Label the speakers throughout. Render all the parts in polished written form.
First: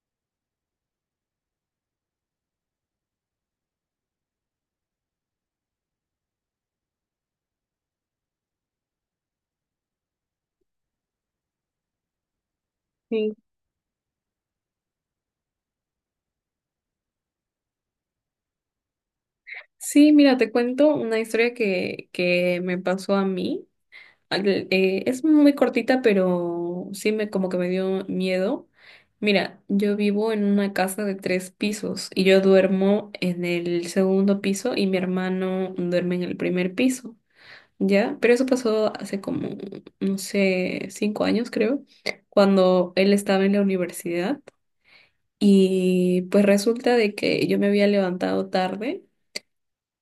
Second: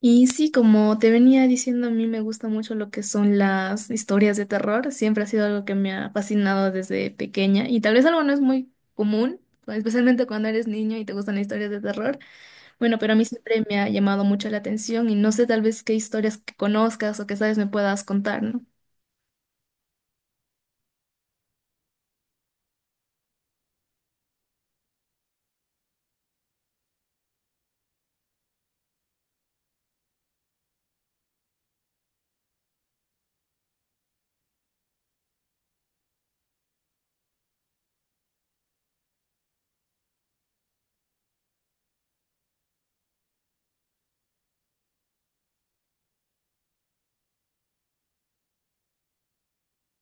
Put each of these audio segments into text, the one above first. Speaker 1: Y sí, como te venía diciendo, a mí me gusta mucho lo que son las historias de terror. Siempre ha sido algo que me ha fascinado desde pequeña y tal vez algo no es muy común, especialmente cuando eres niño y te gustan las historias de terror. Bueno, pero a mí
Speaker 2: Sí,
Speaker 1: siempre me ha llamado mucho la atención y no sé tal vez qué historias que conozcas o que sabes me puedas contar, ¿no?
Speaker 2: sí, mira, te cuento una historia que me pasó a mí. Es muy cortita, pero sí me como que me dio miedo. Mira, yo vivo en una casa de tres pisos y yo duermo en el segundo piso y mi hermano duerme en el primer piso, ¿ya? Pero eso pasó hace como, no sé, 5 años creo, cuando él estaba en la universidad y pues resulta de que yo me había levantado tarde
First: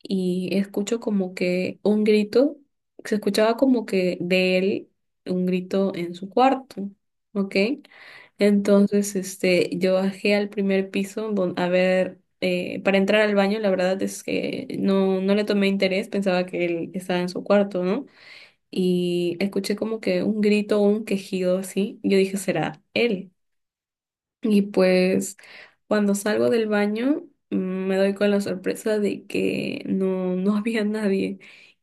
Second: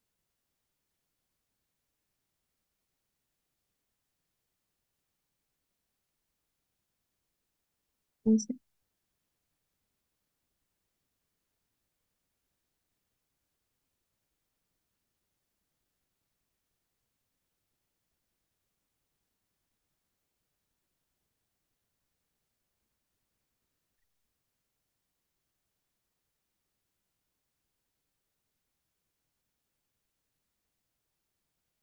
Speaker 2: y escucho como que un grito, se escuchaba como que de él un grito en su cuarto, ¿ok?
Speaker 1: Entonces,
Speaker 2: Entonces, este, yo bajé al primer piso, a ver, para entrar al baño. La verdad es que no le tomé interés, pensaba que él estaba en su cuarto, ¿no? Y escuché como que un grito, un quejido así, yo dije, será él. Y pues cuando salgo del baño, me doy con la sorpresa de que no había nadie,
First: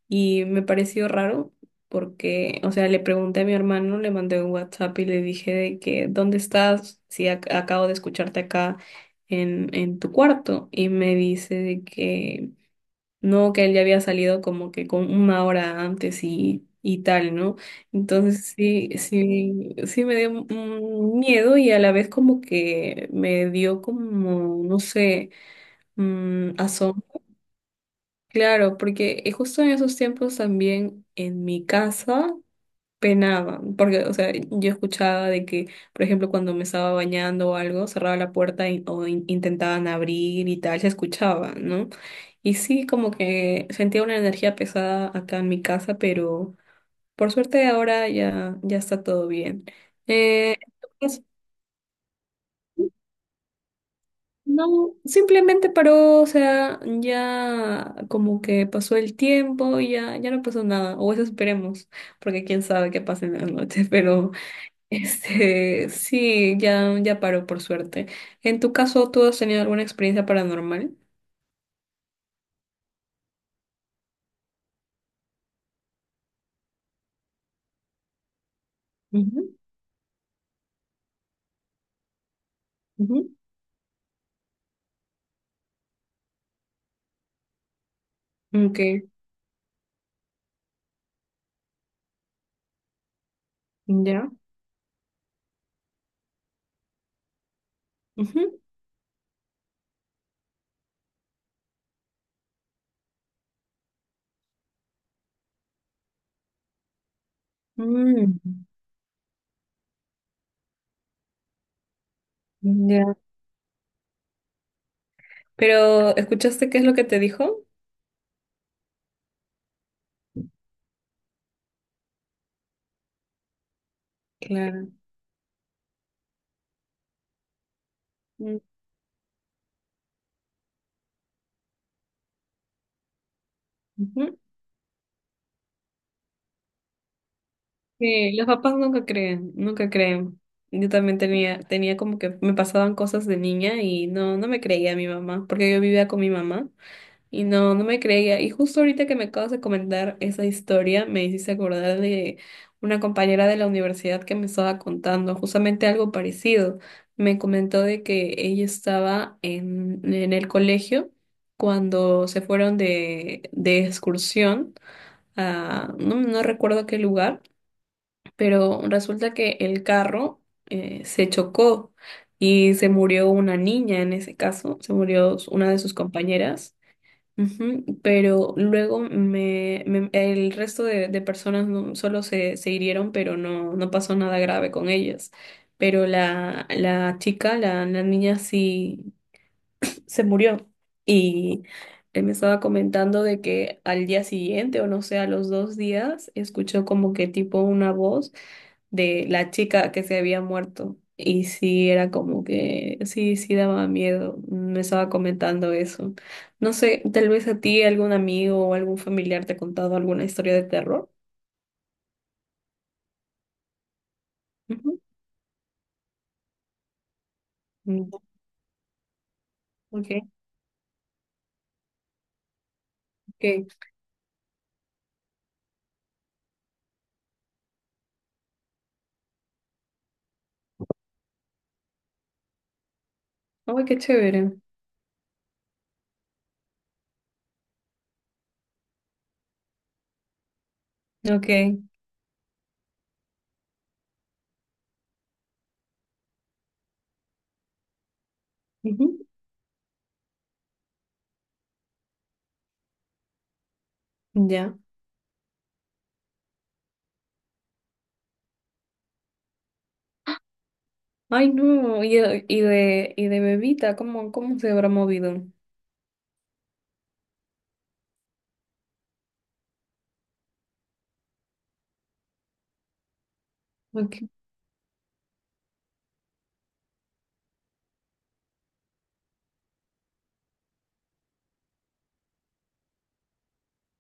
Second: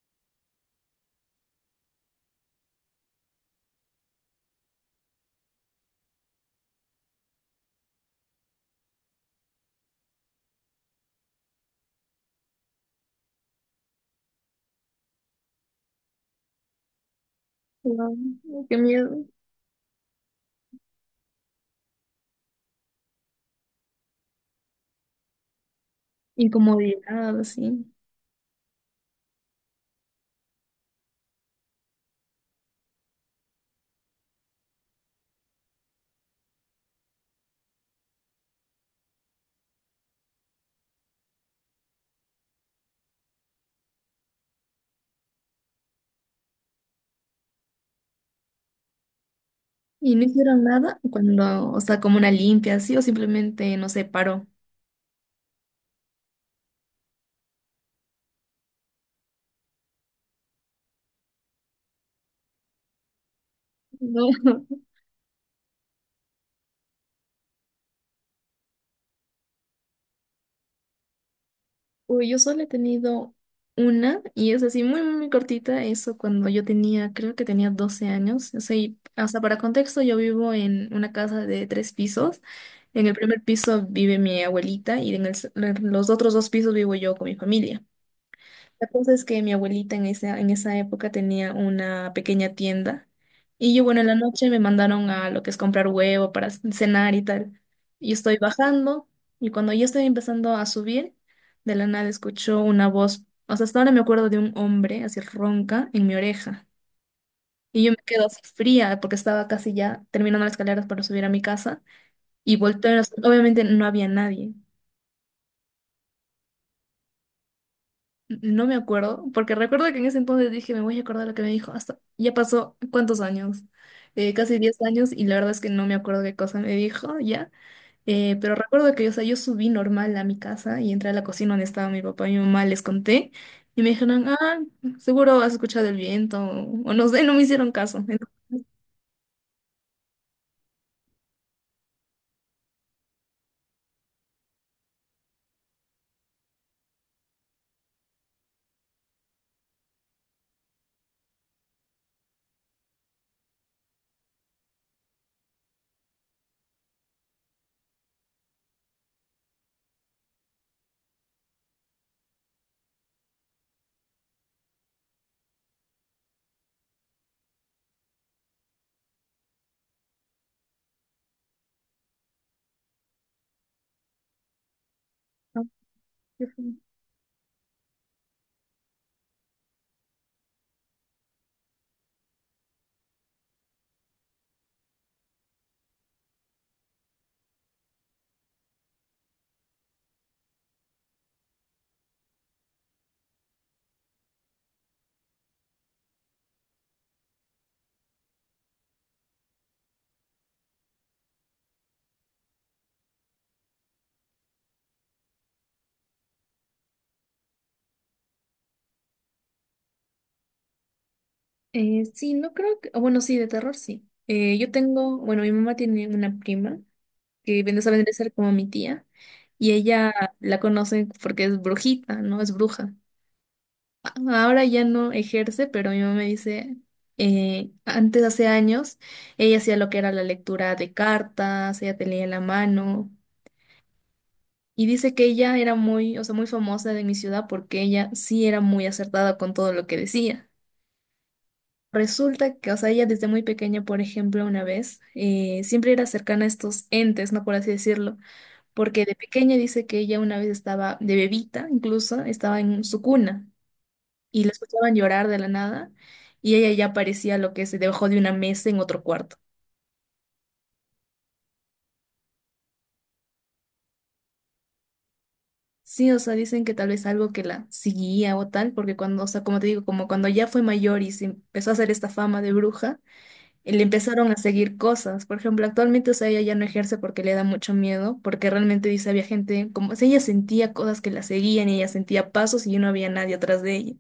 Speaker 2: y me pareció raro porque, o sea, le pregunté a mi hermano, le mandé un WhatsApp y le dije de que, ¿dónde estás? Si acabo de escucharte acá en tu cuarto, y me dice de que no, que él ya había salido como que con una hora antes y tal, ¿no?
Speaker 1: wow,
Speaker 2: Entonces
Speaker 1: qué
Speaker 2: sí,
Speaker 1: miedo.
Speaker 2: sí, sí me dio, miedo, y a la vez como que me dio como, no sé, asombro.
Speaker 1: Incomodidad, así.
Speaker 2: Claro, porque, justo en esos tiempos también en mi casa penaba, porque, o sea, yo escuchaba de que, por ejemplo, cuando me estaba bañando o algo, cerraba la puerta, intentaban abrir y tal, se escuchaba, ¿no? Y sí, como que sentía una energía pesada acá en mi casa, pero por suerte ahora ya, ya está todo bien.
Speaker 1: Y no
Speaker 2: Eh,
Speaker 1: hicieron nada
Speaker 2: pues,
Speaker 1: cuando, o sea, como una limpia, así, o simplemente, no sé, paró.
Speaker 2: no, simplemente paró, o sea, ya como que pasó el tiempo y ya, ya no pasó nada, o eso esperemos, porque quién sabe qué pasa en la noche,
Speaker 1: No.
Speaker 2: pero... Sí, ya, ya paró por suerte. En tu caso, ¿tú has tenido alguna experiencia paranormal?
Speaker 1: Uy, yo solo he tenido una y es así muy, muy cortita, eso cuando yo tenía, creo que tenía 12 años. O sea, y o sea
Speaker 2: Ujú,
Speaker 1: para contexto, yo vivo en una casa de tres pisos. En el
Speaker 2: ujú.
Speaker 1: primer piso vive mi abuelita y en el en los otros dos pisos vivo yo con mi familia.
Speaker 2: Ok,
Speaker 1: La cosa es que mi abuelita en esa época tenía una pequeña tienda y yo, bueno, en la
Speaker 2: ya.
Speaker 1: noche me mandaron a lo que es comprar huevo para cenar y tal. Yo estoy
Speaker 2: Ujú.
Speaker 1: bajando y cuando yo estoy empezando a subir, de la nada escucho una voz, o sea, hasta ahora me acuerdo de un hombre así ronca en mi oreja y yo me quedo
Speaker 2: Mm,
Speaker 1: así fría porque estaba casi ya terminando las escaleras para subir a mi casa y volteo,
Speaker 2: ya.
Speaker 1: y obviamente no había nadie.
Speaker 2: Pero, ¿escuchaste qué es lo que te dijo?
Speaker 1: No me acuerdo, porque recuerdo que en ese entonces dije, me voy a acordar lo que me dijo. Hasta ya pasó cuántos años. Casi 10
Speaker 2: Claro.
Speaker 1: años, y la verdad es que no me acuerdo qué cosa me dijo ya. Pero
Speaker 2: Mm,
Speaker 1: recuerdo que, o sea, yo subí normal a mi casa y entré a la cocina donde estaba mi papá y mi mamá, les conté, y me dijeron,
Speaker 2: ujú.
Speaker 1: ah, seguro has escuchado el viento, o no sé, no me hicieron caso. Entonces,
Speaker 2: Sí, los papás nunca creen, nunca creen. Yo también tenía, como que me pasaban cosas de niña, y no me creía a mi mamá, porque yo vivía con mi mamá. Y no me creía. Y justo ahorita que me acabas de comentar esa historia, me hiciste acordar de una compañera de la universidad que me estaba contando justamente algo parecido. Me comentó de que ella estaba en el colegio cuando se fueron de excursión a, no recuerdo qué lugar, pero resulta que el carro, se chocó y se murió una niña en ese caso, se murió
Speaker 1: no,
Speaker 2: una de sus
Speaker 1: qué fue.
Speaker 2: compañeras. Ujú. Pero luego el resto de personas, solo se hirieron, pero no pasó nada grave con ellas. Pero la chica, la niña sí se murió. Y él me estaba comentando de que al día siguiente, o no sé, a los 2 días, escuchó como que tipo una voz de la chica que se había muerto. Y sí, era como que, sí, sí daba miedo. Me estaba comentando eso. No sé, tal vez a ti algún amigo o algún familiar te ha contado alguna historia de terror.
Speaker 1: Sí, no creo que, o bueno, sí, de terror sí. Yo
Speaker 2: Ujú.
Speaker 1: tengo, bueno, mi mamá tiene una prima que viene a venir
Speaker 2: Mm,
Speaker 1: a ser como mi tía, y ella
Speaker 2: ok,
Speaker 1: la conoce porque es brujita, ¿no? Es bruja.
Speaker 2: ok.
Speaker 1: A- Ahora ya no ejerce, pero mi mamá me dice, antes, hace años, ella hacía lo que era la lectura de cartas, ella te leía la mano,
Speaker 2: Ay, qué chévere.
Speaker 1: y dice que ella era muy, o sea, muy famosa de mi ciudad porque ella sí era muy acertada con todo lo que decía.
Speaker 2: Ok.
Speaker 1: Resulta que, o sea, ella desde muy pequeña, por ejemplo, una vez, siempre era cercana a estos entes, ¿no? Por así decirlo, porque de
Speaker 2: Ujú,
Speaker 1: pequeña dice que ella una vez estaba, de bebita incluso, estaba en su cuna y la
Speaker 2: ya.
Speaker 1: escuchaban llorar de la nada y ella ya parecía lo que se debajo de una mesa en otro cuarto.
Speaker 2: Ay, no. Y de bebita, ¿cómo se habrá movido?
Speaker 1: Sí, o sea, dicen que tal vez algo que la seguía o tal, porque cuando, o sea, como te digo, como cuando ya fue mayor y se empezó a hacer esta fama de bruja, le
Speaker 2: Ok.
Speaker 1: empezaron a seguir cosas. Por ejemplo, actualmente, o sea, ella ya no ejerce porque le da mucho miedo, porque realmente dice, había gente, como, o sea, ella sentía cosas que la seguían y ella sentía pasos y no había nadie atrás de ella.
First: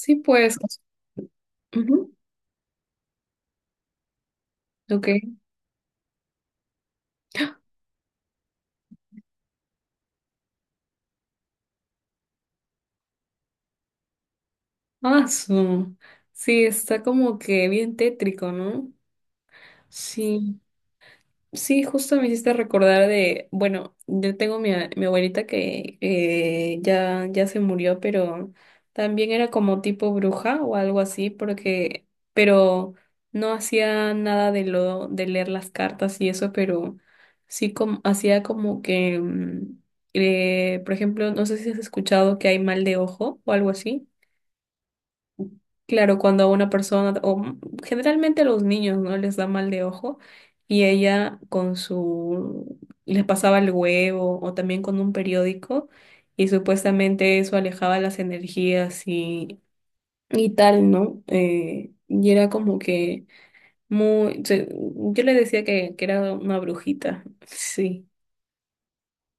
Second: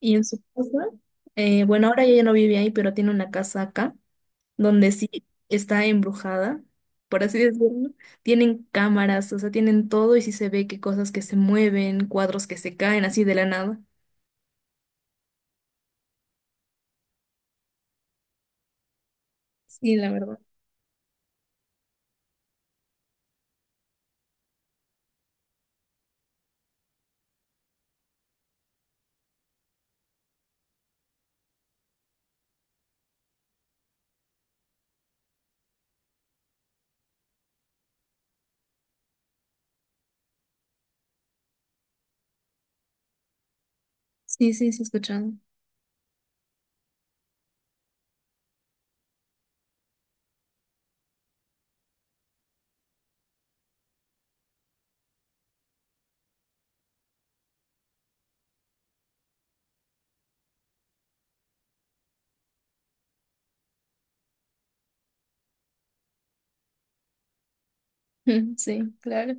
Speaker 1: Y en su
Speaker 2: pues.
Speaker 1: casa, bueno, ahora
Speaker 2: Ujú,
Speaker 1: ella ya no vive ahí, pero tiene una casa acá, donde
Speaker 2: ok.
Speaker 1: sí está embrujada, por así decirlo. Tienen cámaras, o sea, tienen todo y sí se ve que cosas que se mueven, cuadros que se caen así de la nada.
Speaker 2: Ah, su. Sí, está como que bien tétrico, ¿no?
Speaker 1: Sí, la verdad.
Speaker 2: Sí, sí, justo me hiciste recordar de, bueno, yo tengo mi abuelita que, ya, ya se murió, pero también era como tipo bruja o algo así, porque, pero no hacía nada de de leer las cartas y eso, pero sí como, hacía como que, por ejemplo, no sé si has escuchado que hay mal de ojo o algo así.
Speaker 1: Sí, sí, sí, he escuchado.
Speaker 2: Claro, cuando a una persona, generalmente a los niños, ¿no? Les da mal de ojo y ella con su, les pasaba el huevo o también con un periódico y supuestamente eso alejaba las energías y tal, ¿no? Y era como que muy, yo le decía que, era una brujita. Sí,
Speaker 1: Sí, claro.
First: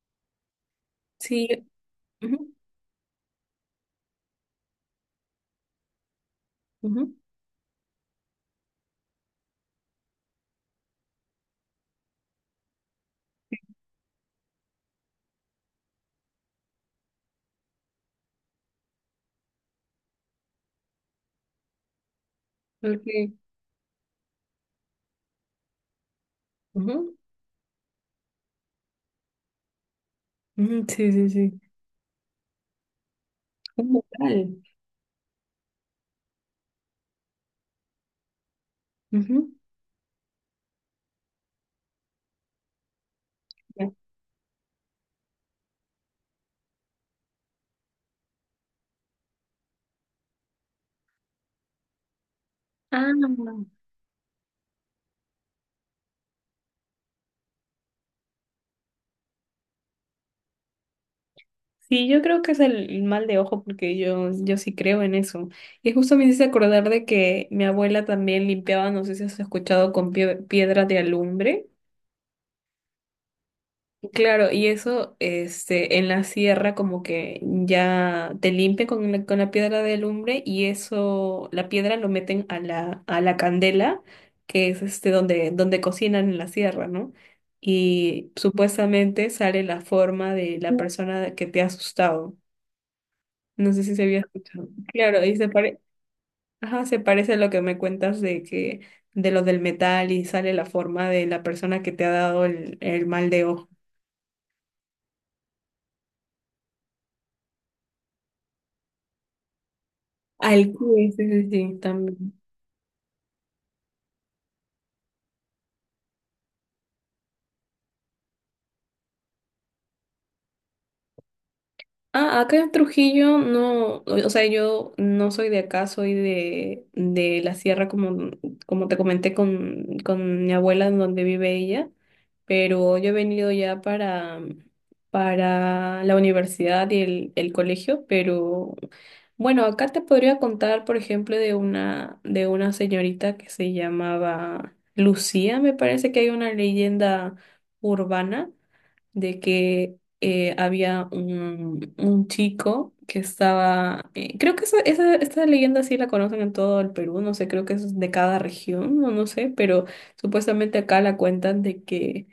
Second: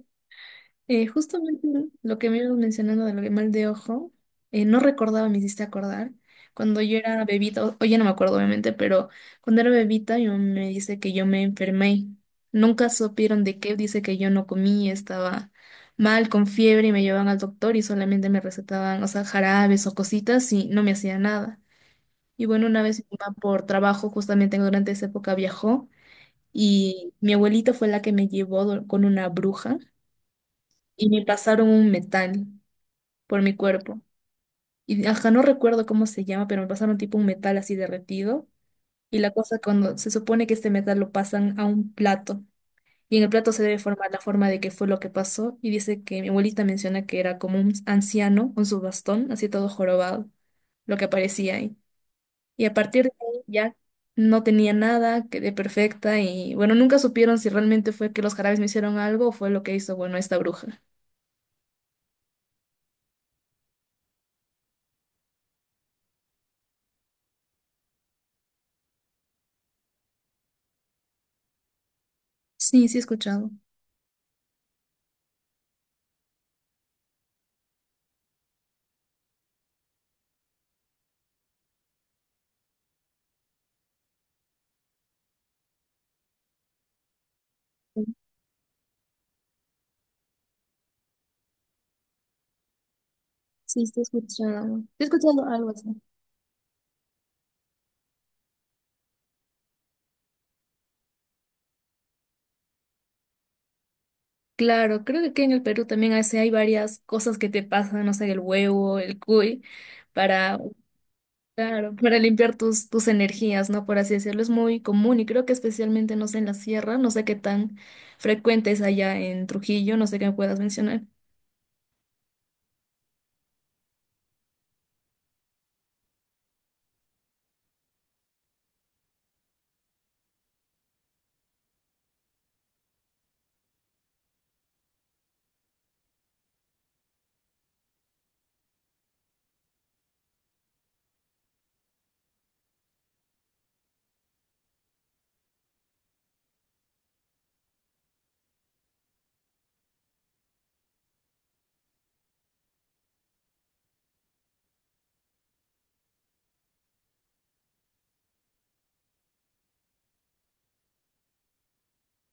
Speaker 2: sí,
Speaker 1: Justamente lo que me
Speaker 2: ujú,
Speaker 1: ibas mencionando de lo que mal de ojo, no recordaba, me hiciste acordar. Cuando yo
Speaker 2: ujú,
Speaker 1: era bebita, hoy ya no me acuerdo obviamente, pero cuando era bebita yo me dice que yo me enfermé. Nunca supieron de qué, dice que yo no comí, estaba mal, con fiebre y me llevaban al doctor y solamente me recetaban, o sea, jarabes o cositas y no me hacía nada. Y bueno, una vez mi
Speaker 2: ok,
Speaker 1: mamá por trabajo, justamente durante esa época viajó y
Speaker 2: ujú,
Speaker 1: mi abuelita fue la que me llevó con una bruja
Speaker 2: ujú,
Speaker 1: y
Speaker 2: sí,
Speaker 1: me
Speaker 2: sí, sí,
Speaker 1: pasaron un metal por mi
Speaker 2: un
Speaker 1: cuerpo.
Speaker 2: mortal,
Speaker 1: Y ajá, no recuerdo cómo se llama, pero me pasaron tipo un metal así derretido. Y la
Speaker 2: ujú,
Speaker 1: cosa cuando se supone que este metal lo pasan a un plato. Y en el plato se debe
Speaker 2: ya.
Speaker 1: formar la forma de qué fue lo que pasó. Y dice que mi abuelita menciona que era como un anciano con su bastón, así todo jorobado, lo que aparecía ahí. Y a partir de
Speaker 2: Ah,
Speaker 1: ahí ya no tenía nada, quedé perfecta. Y bueno, nunca supieron si realmente fue que los jarabes me hicieron algo o fue lo que hizo, bueno, esta bruja.
Speaker 2: sí, yo creo que es el mal de ojo porque yo sí creo en eso. Y justo me hice acordar de que mi abuela también limpiaba, no sé si has escuchado, con piedra de alumbre.
Speaker 1: Sí, sí he escuchado.
Speaker 2: Claro, y eso, en la sierra como que ya te limpia con la piedra de alumbre, y eso, la piedra lo meten a la candela, que es donde cocinan en la sierra, ¿no? Y supuestamente sale la forma de la persona que te ha asustado. No sé
Speaker 1: Sí,
Speaker 2: si
Speaker 1: te
Speaker 2: se había
Speaker 1: escucho.
Speaker 2: escuchado.
Speaker 1: Te
Speaker 2: Claro,
Speaker 1: escucho
Speaker 2: y
Speaker 1: algo
Speaker 2: se
Speaker 1: algo
Speaker 2: pare.
Speaker 1: así.
Speaker 2: Ajá, se parece a lo que me cuentas de que, de lo del metal, y sale la forma de la persona que te ha dado el mal de ojo.
Speaker 1: Claro, creo que aquí en el Perú también a hay varias cosas que te pasan, no sé, el huevo, el cuy, para,
Speaker 2: Al Sí, sí, sí, sí,
Speaker 1: claro, para
Speaker 2: también.
Speaker 1: limpiar tus, tus energías, ¿no? Por así decirlo, es muy común y creo que especialmente, no sé, en la sierra, no sé qué tan frecuente es allá en Trujillo, no sé qué me puedas mencionar.
Speaker 2: Ah, acá en Trujillo no, o sea, yo no soy de acá, soy de la sierra, como te comenté con mi abuela, en donde vive ella, pero yo he venido ya para la universidad y el colegio, pero bueno, acá te podría contar, por ejemplo, de una señorita que se llamaba Lucía. Me parece que hay una leyenda urbana de que, había un chico que estaba, creo que esta leyenda sí la conocen en todo el Perú, no sé, creo que es de cada región, no sé, pero supuestamente acá la cuentan de que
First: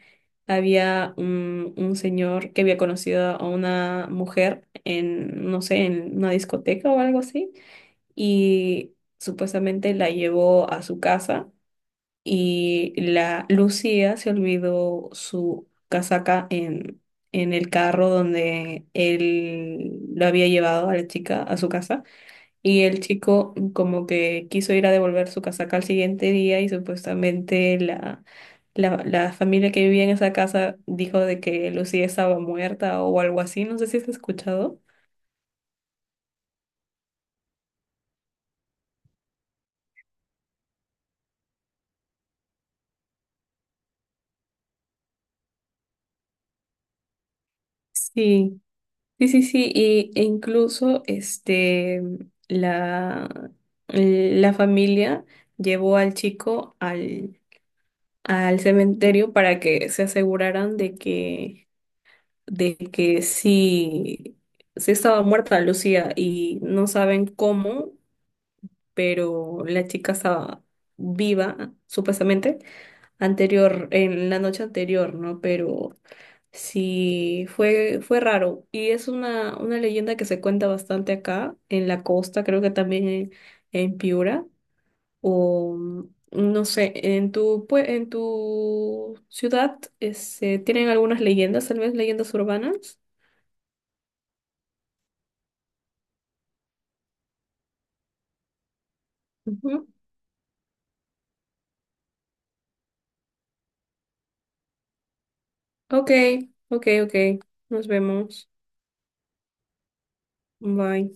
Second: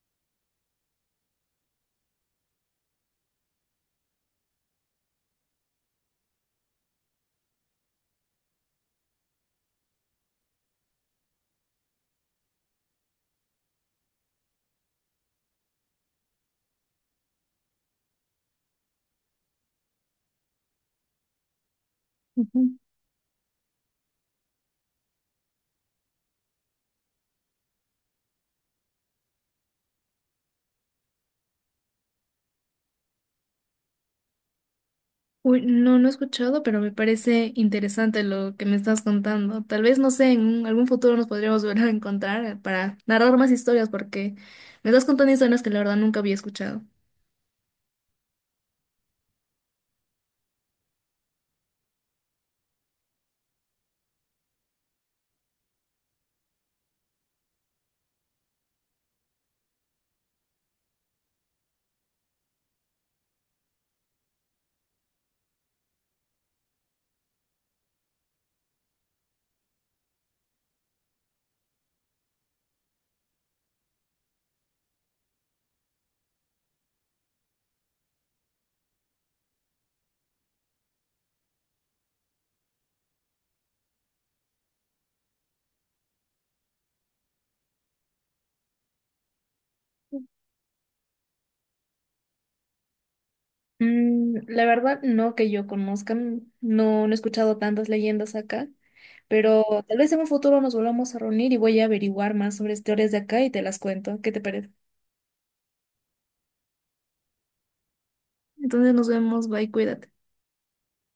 Speaker 2: había un señor que había conocido a una mujer en, no sé, en una discoteca o algo así, y supuestamente la llevó a su casa y la Lucía se olvidó su casaca en el carro donde él lo había llevado a la chica a su casa, y el chico como que quiso ir a devolver su casaca al siguiente día, y supuestamente la familia que vivía en esa casa dijo de que Lucía estaba muerta o algo así, no sé si has escuchado.
Speaker 1: Uy, no, no he escuchado, pero me parece interesante lo que me estás contando. Tal vez, no sé, en algún futuro nos podríamos volver a encontrar para narrar más historias, porque me estás contando historias que la verdad nunca había escuchado.
Speaker 2: Sí. Sí, sí, sí, e incluso, la, la familia llevó al chico al cementerio para que se aseguraran de que sí, sí estaba muerta Lucía, y no saben cómo, pero la chica estaba viva, supuestamente, anterior, en la noche anterior, ¿no? Pero sí, fue raro. Y es una leyenda que se cuenta bastante acá, en la costa, creo que también en Piura, o no sé, en tu ciudad. ¿Tienen algunas leyendas, tal vez leyendas urbanas?
Speaker 1: Mm, la verdad, no que yo conozca, no, no he escuchado tantas leyendas acá, pero
Speaker 2: Ujú.
Speaker 1: tal vez en un futuro nos volvamos a reunir y voy a averiguar más sobre historias de acá y te las cuento. ¿Qué te parece?
Speaker 2: Ok, ok, ok. Nos vemos.
Speaker 1: Entonces nos vemos, bye, cuídate.
Speaker 2: Bye.